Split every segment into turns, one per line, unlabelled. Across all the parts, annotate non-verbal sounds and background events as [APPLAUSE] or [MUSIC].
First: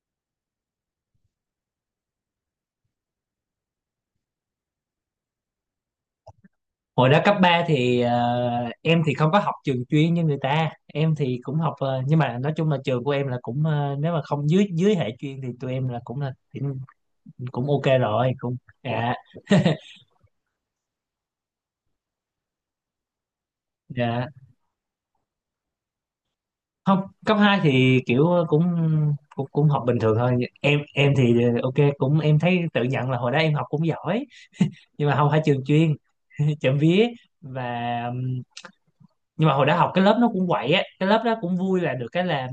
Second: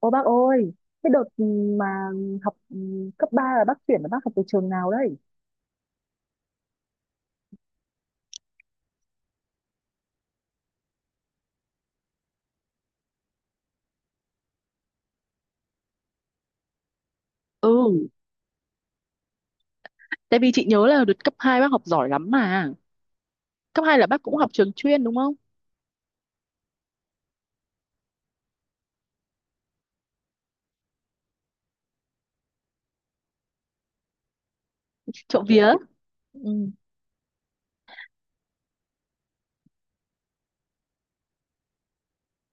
Ô bác ơi, cái đợt mà học cấp 3 là bác chuyển là bác học từ trường nào đấy?
Hồi đó cấp 3 thì em thì không có học trường chuyên như người ta, em thì cũng học nhưng mà nói chung là trường của em là cũng nếu mà không dưới dưới hệ chuyên thì tụi em là cũng, cũng
Ừ,
ok rồi cũng. Dạ. [LAUGHS]
tại vì chị nhớ là đợt cấp 2 bác học giỏi lắm mà. Cấp 2 là bác
Dạ,
cũng học trường chuyên đúng không?
không. Cấp 2 thì kiểu cũng cũng cũng học bình thường thôi. Em thì ok, cũng em thấy tự nhận là hồi đó em học cũng giỏi, nhưng mà không phải
Trộm
trường
vía.
chuyên.
Ừ.
[LAUGHS] Chậm vía. Và nhưng mà hồi đó học cái lớp nó cũng quậy á, cái lớp đó cũng vui, là được cái là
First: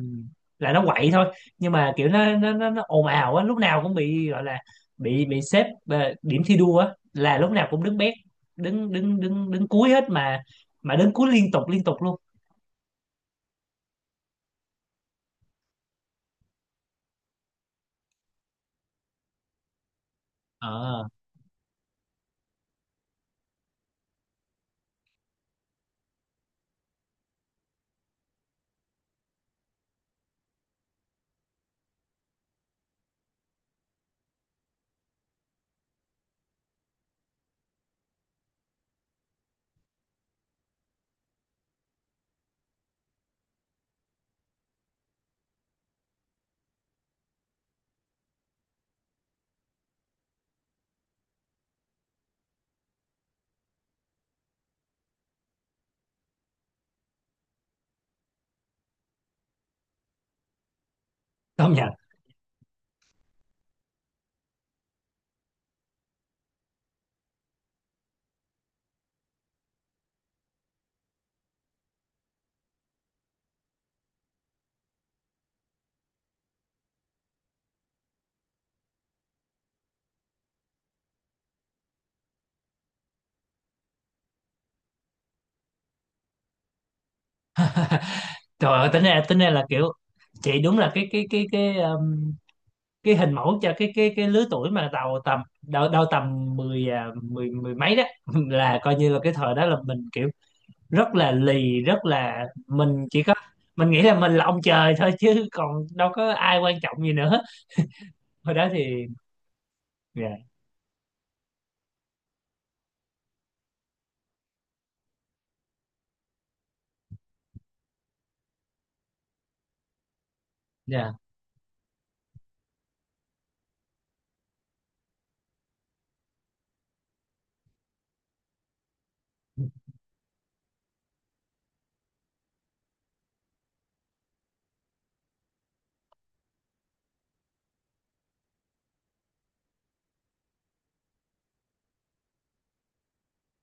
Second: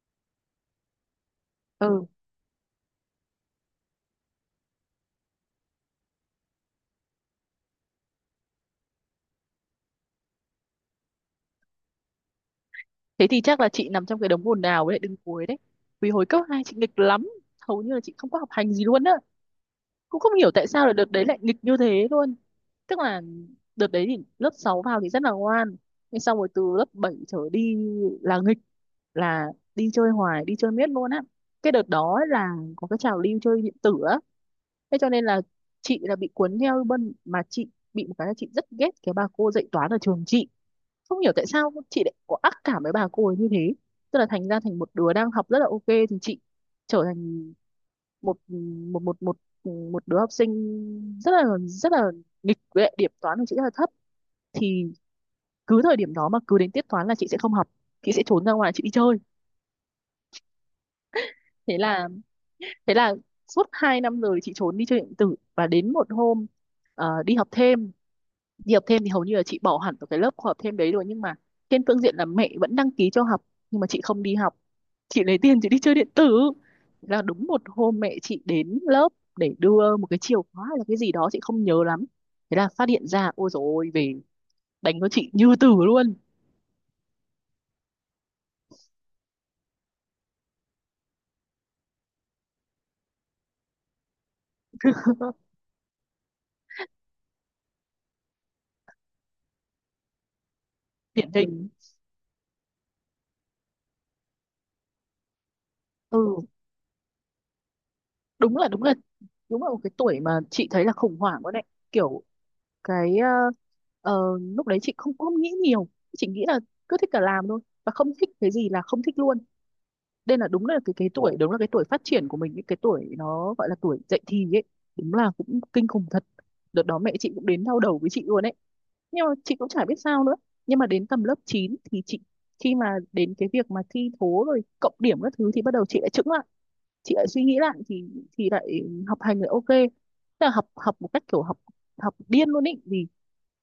nó quậy thôi, nhưng mà
Ừ,
kiểu nó ồn ào á, lúc nào cũng bị gọi là bị xếp điểm thi đua á, là lúc nào cũng đứng bét. Đứng đứng đứng đứng cuối hết mà đứng cuối liên tục luôn.
thế thì chắc là chị nằm trong cái đống ồn ào với lại đứng cuối đấy. Vì hồi cấp 2 chị nghịch lắm, hầu như là chị không có học hành gì luôn á. Cũng không hiểu tại sao là
Ờ,
đợt đấy lại nghịch như thế luôn. Tức là đợt đấy thì lớp 6 vào thì rất là ngoan, nhưng xong rồi từ lớp 7 trở đi là nghịch, là đi chơi hoài, đi chơi miết luôn á. Cái đợt đó là có cái trào lưu chơi điện tử á, thế cho nên là chị là bị cuốn theo. Bên mà chị bị một cái là chị rất ghét cái bà cô dạy toán ở trường chị, không hiểu tại sao chị lại có ác cảm với bà cô ấy như thế. Tức là thành ra thành một đứa đang học rất là ok thì chị trở thành một một một một một đứa học sinh rất là nghịch, với lại điểm toán của chị rất là thấp. Thì cứ thời điểm đó mà cứ đến tiết toán là chị sẽ không học, chị sẽ trốn ra ngoài chị đi chơi.
công
thế
nhận.
là thế là suốt hai năm rồi chị trốn đi chơi điện tử, và đến một hôm đi học thêm. Đi học thêm thì hầu như là chị bỏ hẳn vào cái lớp học thêm đấy rồi, nhưng mà trên phương diện là mẹ vẫn đăng ký cho học, nhưng mà chị không đi học, chị lấy tiền chị đi chơi điện tử. Là đúng một hôm mẹ chị đến lớp để đưa một cái chìa khóa hay là cái gì đó chị không nhớ lắm, thế là phát hiện ra. Ôi dồi ôi, về đánh cho chị như tử luôn.
Trời ơi, tính ra là kiểu chị đúng là cái hình mẫu cho cái lứa tuổi mà đầu tầm
[LAUGHS]
đâu đâu tầm mười mười mười mấy đó. [LAUGHS] Là coi như là cái thời đó là mình kiểu rất
Điển
là
hình.
lì, rất là mình chỉ có nghĩ là mình là ông trời thôi chứ còn đâu có
Ừ.
ai quan trọng gì nữa. Hồi
đúng là
đó
đúng là
thì
đúng là một cái tuổi mà
dạ,
chị thấy là khủng hoảng quá đấy. Kiểu cái lúc đấy chị không không nghĩ nhiều, chị nghĩ là cứ thích là làm thôi, và không thích cái gì là không thích luôn. Đây là đúng là cái
dạ,
tuổi, đúng là cái tuổi phát triển của mình, những cái tuổi nó gọi là tuổi dậy thì ấy. Đúng là cũng kinh khủng thật. Đợt đó mẹ chị cũng đến đau đầu với chị luôn ấy, nhưng mà chị cũng chả biết sao nữa. Nhưng mà đến tầm lớp 9 thì chị, khi mà đến cái việc mà thi thố rồi cộng điểm các thứ thì bắt đầu chị lại chững lại, chị lại suy nghĩ lại, thì lại học hành lại ok. Tức là học học một cách kiểu học học điên luôn ý, vì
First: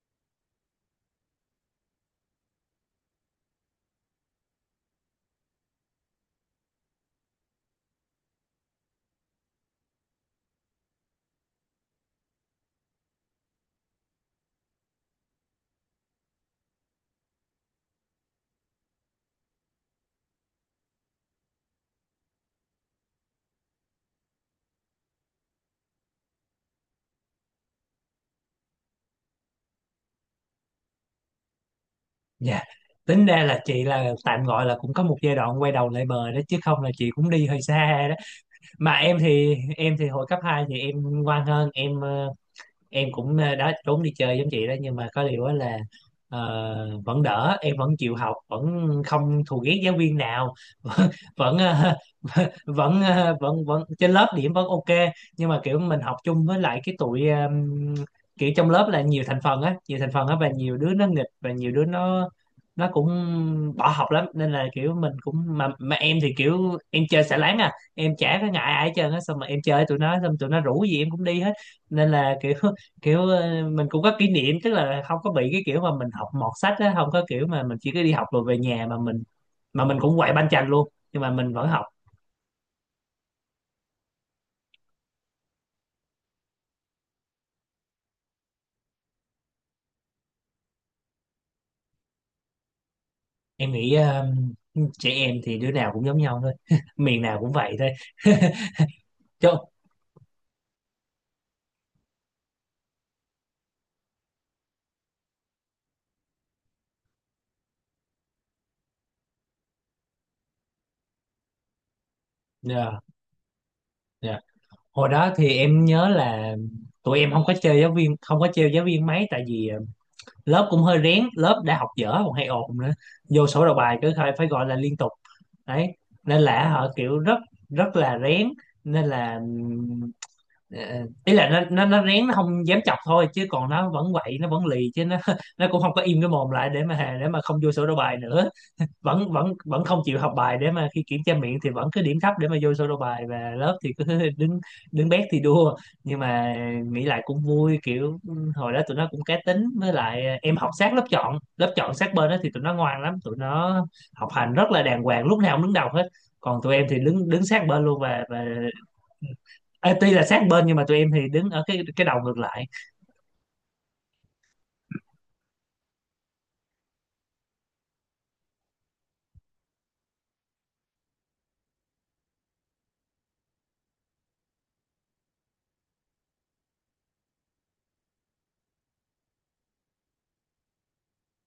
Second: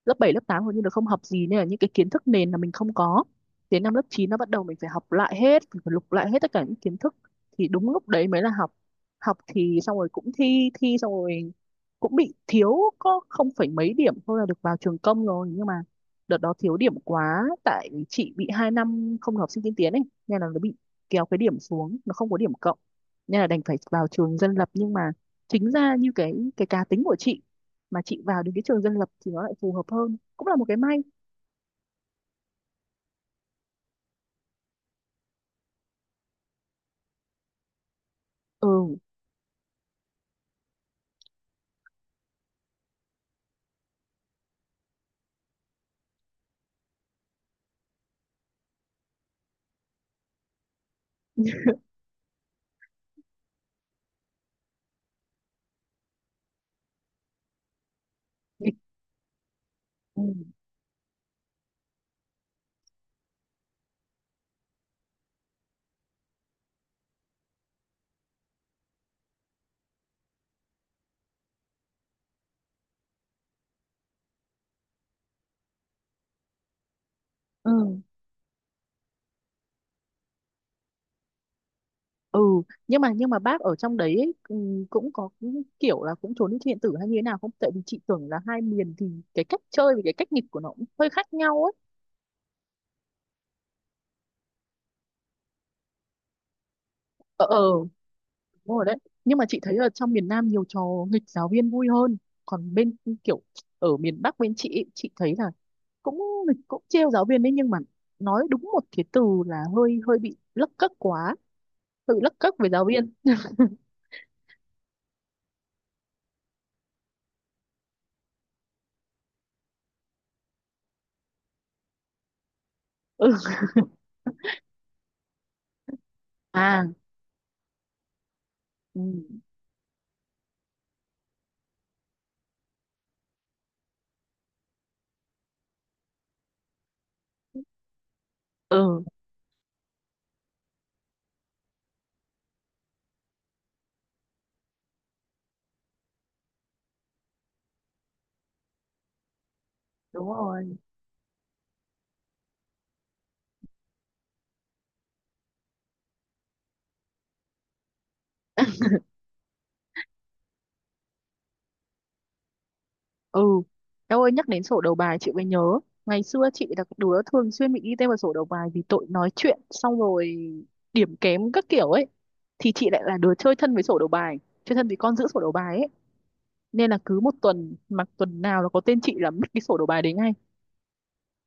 lớp 7 lớp 8 hầu như là không học gì, nên là những cái kiến thức nền là mình không có. Đến năm lớp 9 nó bắt đầu mình phải học lại hết, mình phải lục lại hết tất cả những kiến thức, thì đúng lúc đấy mới là học. Học thì xong rồi cũng thi thi xong rồi cũng bị thiếu, có không phải mấy điểm thôi là được vào trường công rồi, nhưng mà đợt đó thiếu điểm quá, tại chị bị 2 năm không học sinh tiên tiến ấy, nên là nó bị kéo cái điểm xuống, nó không có điểm cộng, nên là đành phải vào trường dân lập. Nhưng mà chính ra như cái cá tính của chị mà chị vào đến cái trường dân lập thì nó lại phù hợp hơn, cũng là một cái may.
dạ, tính ra là chị là tạm gọi là cũng có một giai đoạn quay đầu lại bờ đó chứ không là chị cũng đi hơi xa đó. Mà
Ừ.
em thì hồi cấp 2 thì em ngoan hơn. Em em cũng đó, trốn đi chơi giống chị đó, nhưng mà có điều á là vẫn đỡ, em vẫn chịu học, vẫn không thù ghét giáo viên nào. [LAUGHS] vẫn vẫn ờ, [LAUGHS] vẫn vẫn vẫn trên lớp điểm vẫn ok. Nhưng mà kiểu mình học chung với lại cái tụi kiểu trong
nghịch-
lớp là nhiều thành phần á, nhiều thành
ừ,
phần á, và nhiều đứa nó nghịch và nhiều đứa nó cũng bỏ học lắm, nên là kiểu mình cũng mà em thì kiểu em chơi xả láng à, em chả có ngại ai hết trơn á, xong mà em chơi tụi nó, xong tụi nó rủ gì em cũng đi hết. Nên là kiểu kiểu mình cũng có kỷ niệm, tức là không có bị cái kiểu mà mình học mọt sách á, không có kiểu mà mình chỉ
ừ,
có đi học rồi về nhà mà mình cũng quậy banh chành luôn, nhưng mà mình vẫn học.
ừ. Nhưng mà bác ở trong đấy ấy, ừ, cũng có cái kiểu là cũng trốn đi thi điện tử hay như thế nào không, tại vì chị tưởng là hai miền thì cái cách chơi và cái cách nghịch của nó cũng hơi khác nhau ấy.
Em nghĩ trẻ em thì đứa nào cũng giống nhau thôi, [LAUGHS] miền nào
Ờ,
cũng
ờ,
vậy thôi. [LAUGHS]
đúng rồi đấy. Nhưng mà
Chứ
chị thấy ở trong miền Nam nhiều trò nghịch giáo viên vui hơn. Còn bên, kiểu ở miền Bắc bên chị ấy, chị thấy là cũng nghịch, cũng trêu giáo viên đấy, nhưng mà nói đúng một cái từ là hơi hơi bị lấc cấc quá, tự lấc cấc với giáo
dạ,
viên.
dạ. Hồi đó thì em nhớ là tụi em không có chơi giáo viên, không có trêu giáo viên mấy, tại vì lớp cũng hơi rén, lớp đã học dở còn hay ồn nữa,
Ừ.
vô sổ đầu bài cứ phải phải gọi là liên tục. Đấy. Nên là
À.
họ kiểu rất rất là rén,
Ừ,
nên là Ờ, ý là nó rén, nó không dám chọc thôi, chứ còn nó vẫn quậy, nó vẫn lì chứ, nó [LAUGHS] nó cũng không có im cái mồm lại để mà không vô sổ đầu bài nữa.
ừ.
Vẫn vẫn vẫn không chịu học bài, để mà khi kiểm tra miệng thì vẫn cứ điểm thấp, để mà vô sổ đầu bài, và lớp thì cứ [LAUGHS] đứng đứng bét thì đua. Nhưng mà nghĩ lại cũng vui, kiểu hồi đó tụi nó cũng cá tính, với lại
Đúng
em học
rồi.
sát lớp chọn, lớp chọn sát bên đó thì tụi nó ngoan lắm, tụi nó học hành rất là đàng hoàng, lúc nào cũng đứng đầu hết. Còn tụi em thì đứng đứng sát bên luôn, và Ê, tuy là sát bên nhưng mà tụi em thì đứng ở cái đầu ngược lại.
Ừ, em ơi nhắc đến sổ đầu bài chị mới nhớ, ngày xưa chị là cái đứa thường xuyên bị ghi tên vào sổ đầu bài vì tội nói chuyện, xong rồi điểm kém các kiểu ấy. Thì chị lại là đứa chơi thân với sổ đầu bài, chơi thân với con giữ sổ đầu bài ấy, nên là cứ một tuần mà tuần nào nó có tên chị là mất cái sổ đầu bài đấy ngay.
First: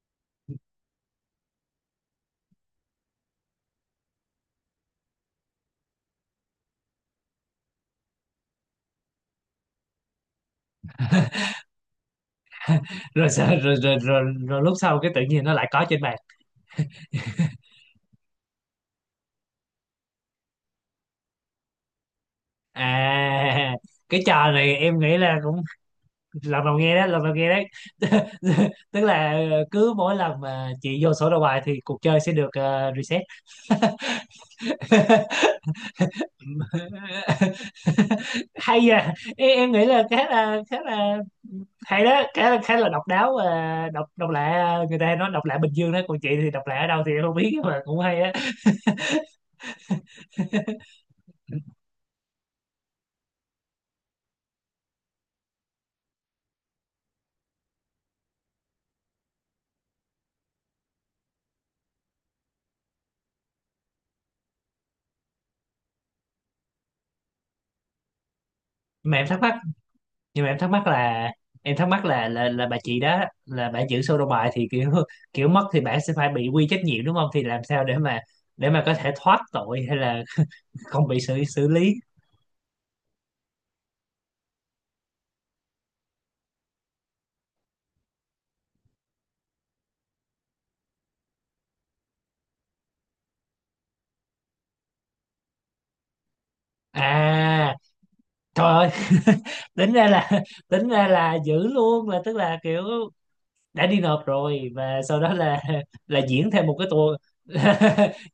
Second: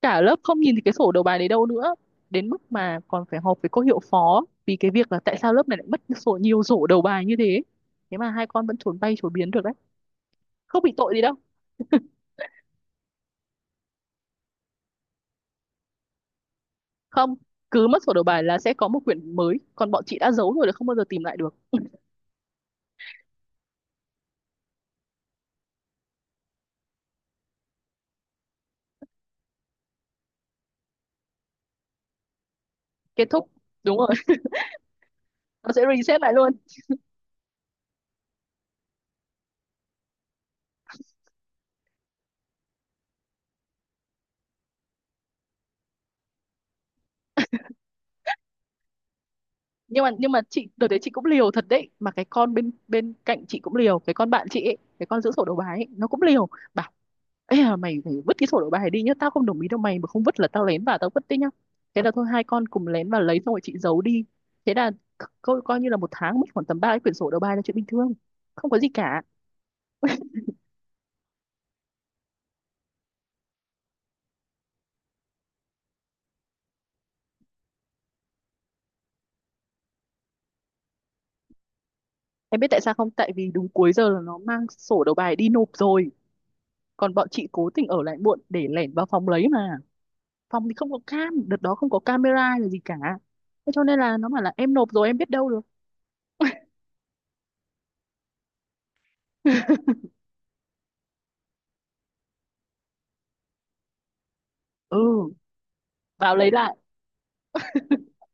Cả lớp không nhìn thấy cái sổ đầu bài đấy đâu nữa. Đến mức mà còn phải họp với cô hiệu phó vì cái việc là tại sao lớp này lại mất sổ, nhiều sổ đầu bài như thế. Thế mà hai con vẫn trốn bay trốn biến được đấy, không bị tội gì đâu.
Rồi, rồi, rồi lúc sau cái tự nhiên nó lại có trên bàn.
Không, cứ mất sổ đầu bài là sẽ có một quyển mới, còn bọn chị đã giấu rồi là không bao giờ tìm lại được.
À, cái trò này em nghĩ là cũng lần đầu nghe đó, lần đầu nghe đấy. [LAUGHS] Tức là cứ mỗi lần mà chị vô sổ đầu bài thì cuộc chơi sẽ được reset.
Kết thúc, đúng rồi. [LAUGHS]
[LAUGHS]
Nó sẽ reset lại luôn.
Hay à em nghĩ là khá là hay đó, khá là độc đáo và độc độc lạ. Ờ, Người ta nói độc lạ Bình Dương đó, còn chị thì độc lạ ở đâu thì em không biết, nhưng mà cũng hay á.
Nhưng mà chị đợt đấy chị cũng liều thật đấy, mà cái con bên bên cạnh chị cũng liều, cái con bạn chị ấy, cái con giữ sổ đầu bài ấy, nó cũng liều. Bảo: "Ê à, mày phải vứt cái sổ đầu bài đi nhá, tao không đồng ý đâu, mày mà không vứt là tao lén vào tao vứt đấy nhá." Thế là thôi, hai con cùng lén vào lấy, xong rồi chị giấu đi. Thế là coi như là một tháng mất khoảng tầm ba cái quyển sổ đầu bài là chuyện bình thường, không có gì
Mà
cả.
em thắc mắc, nhưng mà em thắc mắc là là bà chị đó là bà giữ sổ đầu bài, thì kiểu kiểu mất thì bà sẽ phải bị quy trách nhiệm đúng không, thì làm sao để mà có thể thoát tội, hay là [LAUGHS] không bị xử xử lý.
Em biết tại sao không? Tại vì đúng cuối giờ là nó mang sổ đầu bài đi nộp rồi. Còn bọn chị cố tình ở lại muộn để lẻn vào phòng lấy mà. Phòng thì không có cam, đợt đó không có camera hay là gì cả. Thế cho nên là nó bảo là em nộp rồi, em biết đâu được.
À, trời ơi,
[LAUGHS]
tính ra là [LAUGHS] tính ra là giữ luôn, là tức là kiểu đã đi nộp rồi, và sau
Ừ,
đó là [LAUGHS] là
vào
diễn
lấy
thêm
lại.
một cái tour. [LAUGHS]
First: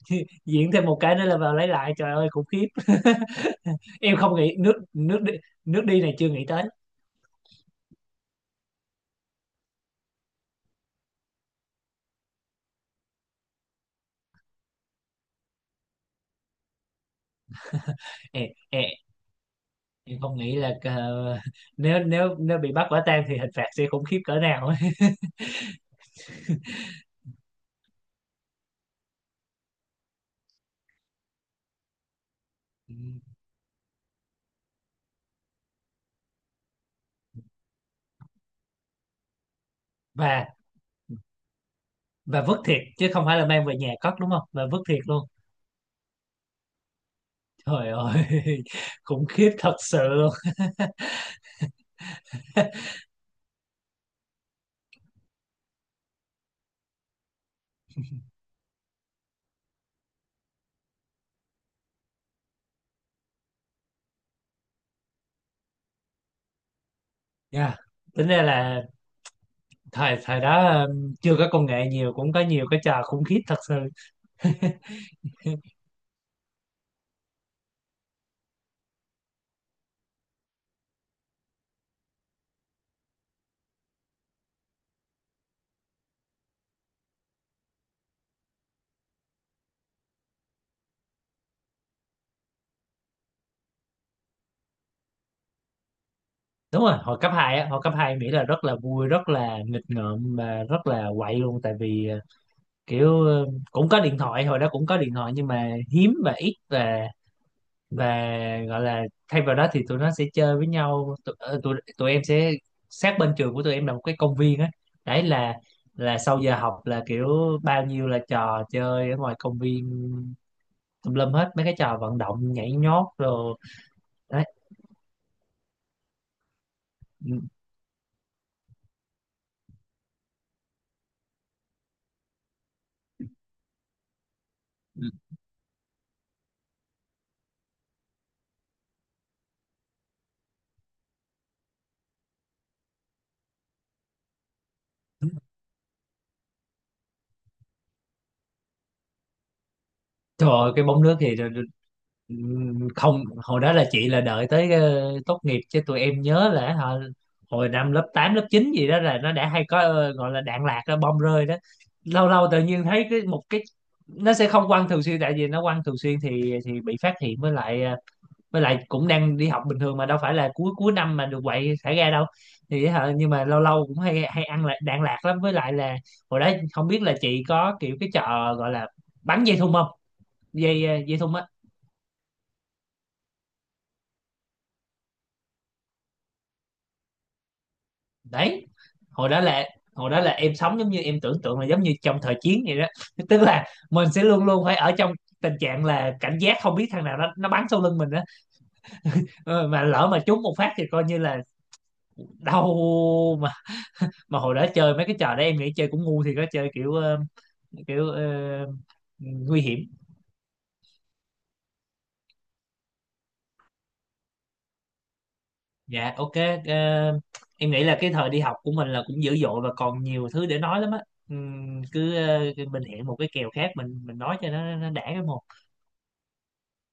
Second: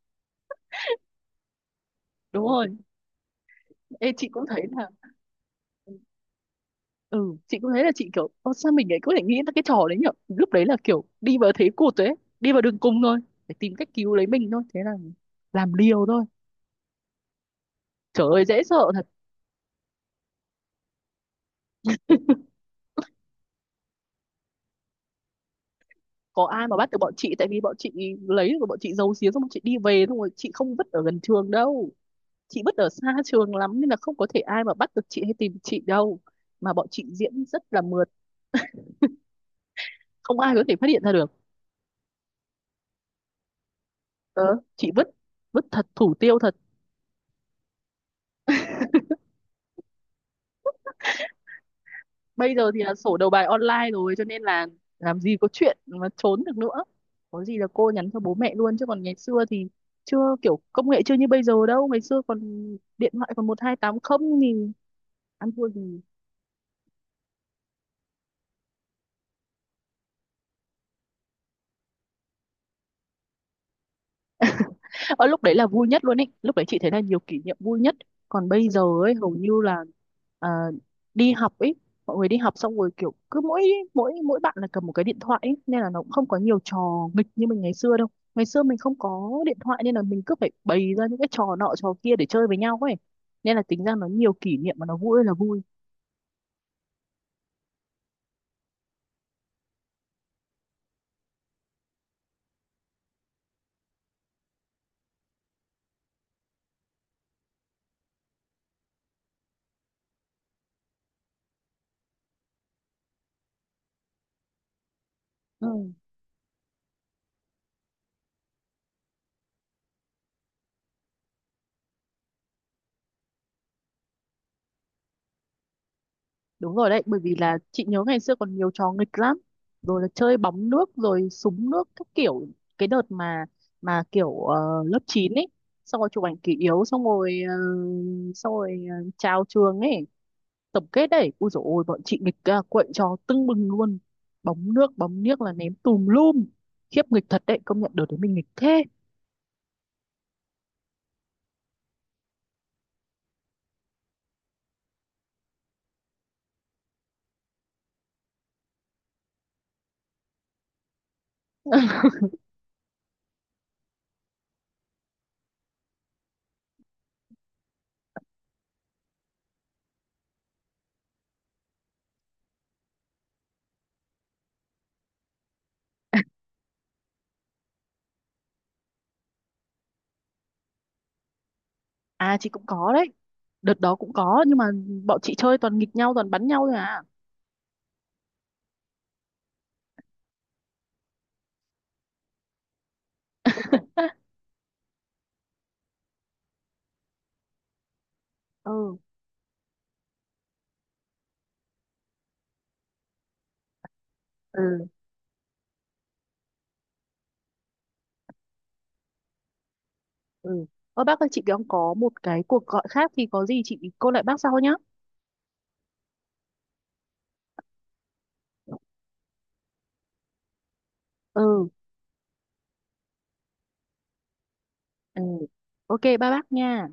Diễn thêm một cái nữa là vào lấy lại, trời ơi khủng
Đúng
khiếp.
rồi.
[LAUGHS]
Ê,
Em
chị
không
cũng
nghĩ
thấy
nước
là...
nước đi này chưa nghĩ tới.
Ừ, chị cũng thấy là chị kiểu... Ô, sao mình lại có thể nghĩ ra cái trò đấy nhở? Lúc đấy là kiểu đi vào thế cụt đấy. Đi vào đường cùng thôi, để tìm cách cứu lấy mình thôi. Thế là làm liều thôi. Trời ơi,
Em,
dễ sợ.
em, em không nghĩ là [LAUGHS] nếu nếu nếu bị bắt quả tang thì hình phạt sẽ khủng khiếp cỡ nào ấy. [LAUGHS]
Có ai mà bắt được bọn chị, tại vì bọn chị lấy được, bọn chị giấu giếm, xong bọn chị đi về, xong rồi chị không vứt ở gần trường đâu, chị vứt ở
Ừ.
xa trường lắm, nên là không có thể ai mà bắt được chị hay tìm chị đâu. Mà bọn chị diễn rất là mượt, không
Và
ai có thể phát hiện ra được.
vứt thiệt chứ không phải là mang về nhà cất đúng
ờ,
không, mà vứt
chị
thiệt
vứt
luôn.
vứt thật, thủ tiêu thật.
Trời ơi, [LAUGHS] khủng khiếp thật sự luôn.
Bây giờ thì là sổ đầu bài online rồi cho nên là làm gì có chuyện mà trốn được nữa, có gì là cô nhắn cho bố mẹ luôn. Chứ còn ngày xưa thì chưa, kiểu công nghệ chưa như bây giờ đâu, ngày xưa còn điện thoại còn 128 không thì ăn thua gì.
Dạ. Tính ra là thời thời đó chưa có công nghệ nhiều cũng có nhiều cái trò khủng khiếp thật sự. [LAUGHS]
Ở lúc đấy là vui nhất luôn ấy, lúc đấy chị thấy là nhiều kỷ niệm vui nhất. Còn bây giờ ấy hầu như là, à, đi học ấy, mọi người đi học xong rồi kiểu cứ mỗi, mỗi bạn là cầm một cái điện thoại ấy, nên là nó cũng không có nhiều trò nghịch như mình ngày xưa đâu. Ngày xưa mình không có điện thoại nên là mình cứ phải bày ra những cái trò nọ trò kia để chơi với nhau ấy, nên là tính ra nó nhiều kỷ niệm mà nó vui ơi là vui.
Đúng rồi, hồi cấp 2 á, hồi cấp hai em nghĩ là rất là vui, rất là nghịch ngợm, mà rất là quậy luôn, tại vì kiểu ờ, cũng có điện thoại, hồi đó cũng có điện thoại nhưng mà hiếm và ít, và và gọi là thay vào đó thì tụi nó sẽ chơi với nhau. Tụi em sẽ sát bên trường của tụi em là một cái công viên á. Đấy là
Ừ.
sau giờ học là kiểu bao nhiêu là trò chơi ở ngoài công viên, tùm lum hết mấy cái trò vận động, nhảy nhót rồi. Đấy.
Đúng rồi đấy, bởi vì là chị nhớ ngày xưa còn nhiều trò nghịch lắm. Rồi là chơi bóng nước, rồi súng nước, các kiểu. Cái đợt mà kiểu lớp 9 ấy, xong rồi chụp ảnh kỷ yếu, xong rồi, xong rồi chào trường ấy, tổng kết đấy. Ui dồi ôi, bọn chị nghịch, quậy trò tưng bừng luôn. Bóng nước, bóng niếc là ném tùm lum. Khiếp nghịch thật đấy, công nhận đợt đấy mình nghịch thế.
Trời ơi, cái bóng nước thì không, hồi đó là chị là đợi tới tốt nghiệp, chứ tụi em nhớ là hả, hồi năm lớp 8 lớp 9 gì đó là nó đã hay có gọi là đạn lạc đó, bom rơi đó, lâu lâu tự nhiên thấy cái một cái, nó sẽ không quăng thường xuyên tại vì nó quăng thường xuyên thì bị phát hiện, với lại với lại cũng đang đi học bình thường, mà đâu phải là cuối cuối năm mà được quậy thả ga đâu. Thì hả, nhưng mà lâu lâu cũng hay hay ăn lại đạn lạc lắm, với lại là hồi đó không biết là chị có kiểu cái trò gọi là bắn dây thun không, dây dây thun á.
À chị cũng có đấy, đợt đó cũng có, nhưng mà bọn chị chơi toàn nghịch nhau, toàn bắn nhau thôi à.
Đấy, hồi đó là em sống giống như em tưởng tượng là giống như trong thời chiến vậy đó. [LAUGHS] Tức là mình sẽ
[LAUGHS]
luôn luôn phải ở trong tình trạng là cảnh giác, không biết thằng nào nó bắn sau lưng mình á.
Ừ.
Ờ, mà lỡ mà trúng một phát thì coi như là đau. mà mà hồi đó
Ừ.
chơi mấy cái trò đó em nghĩ chơi cũng ngu thì có, chơi kiểu kiểu nguy hiểm.
Ừ. Ơ bác ơi chị đang có một cái cuộc gọi khác thì có gì chị cô lại bác sau nhá.
Dạ ok. ờ, em nghĩ là cái thời đi học của mình là cũng dữ dội và còn nhiều thứ để nói lắm á.
Ừ.
Cứ mình hẹn một cái kèo khác, mình nói cho nó đã
Ừ.
cái một.
Ok ba bác nha.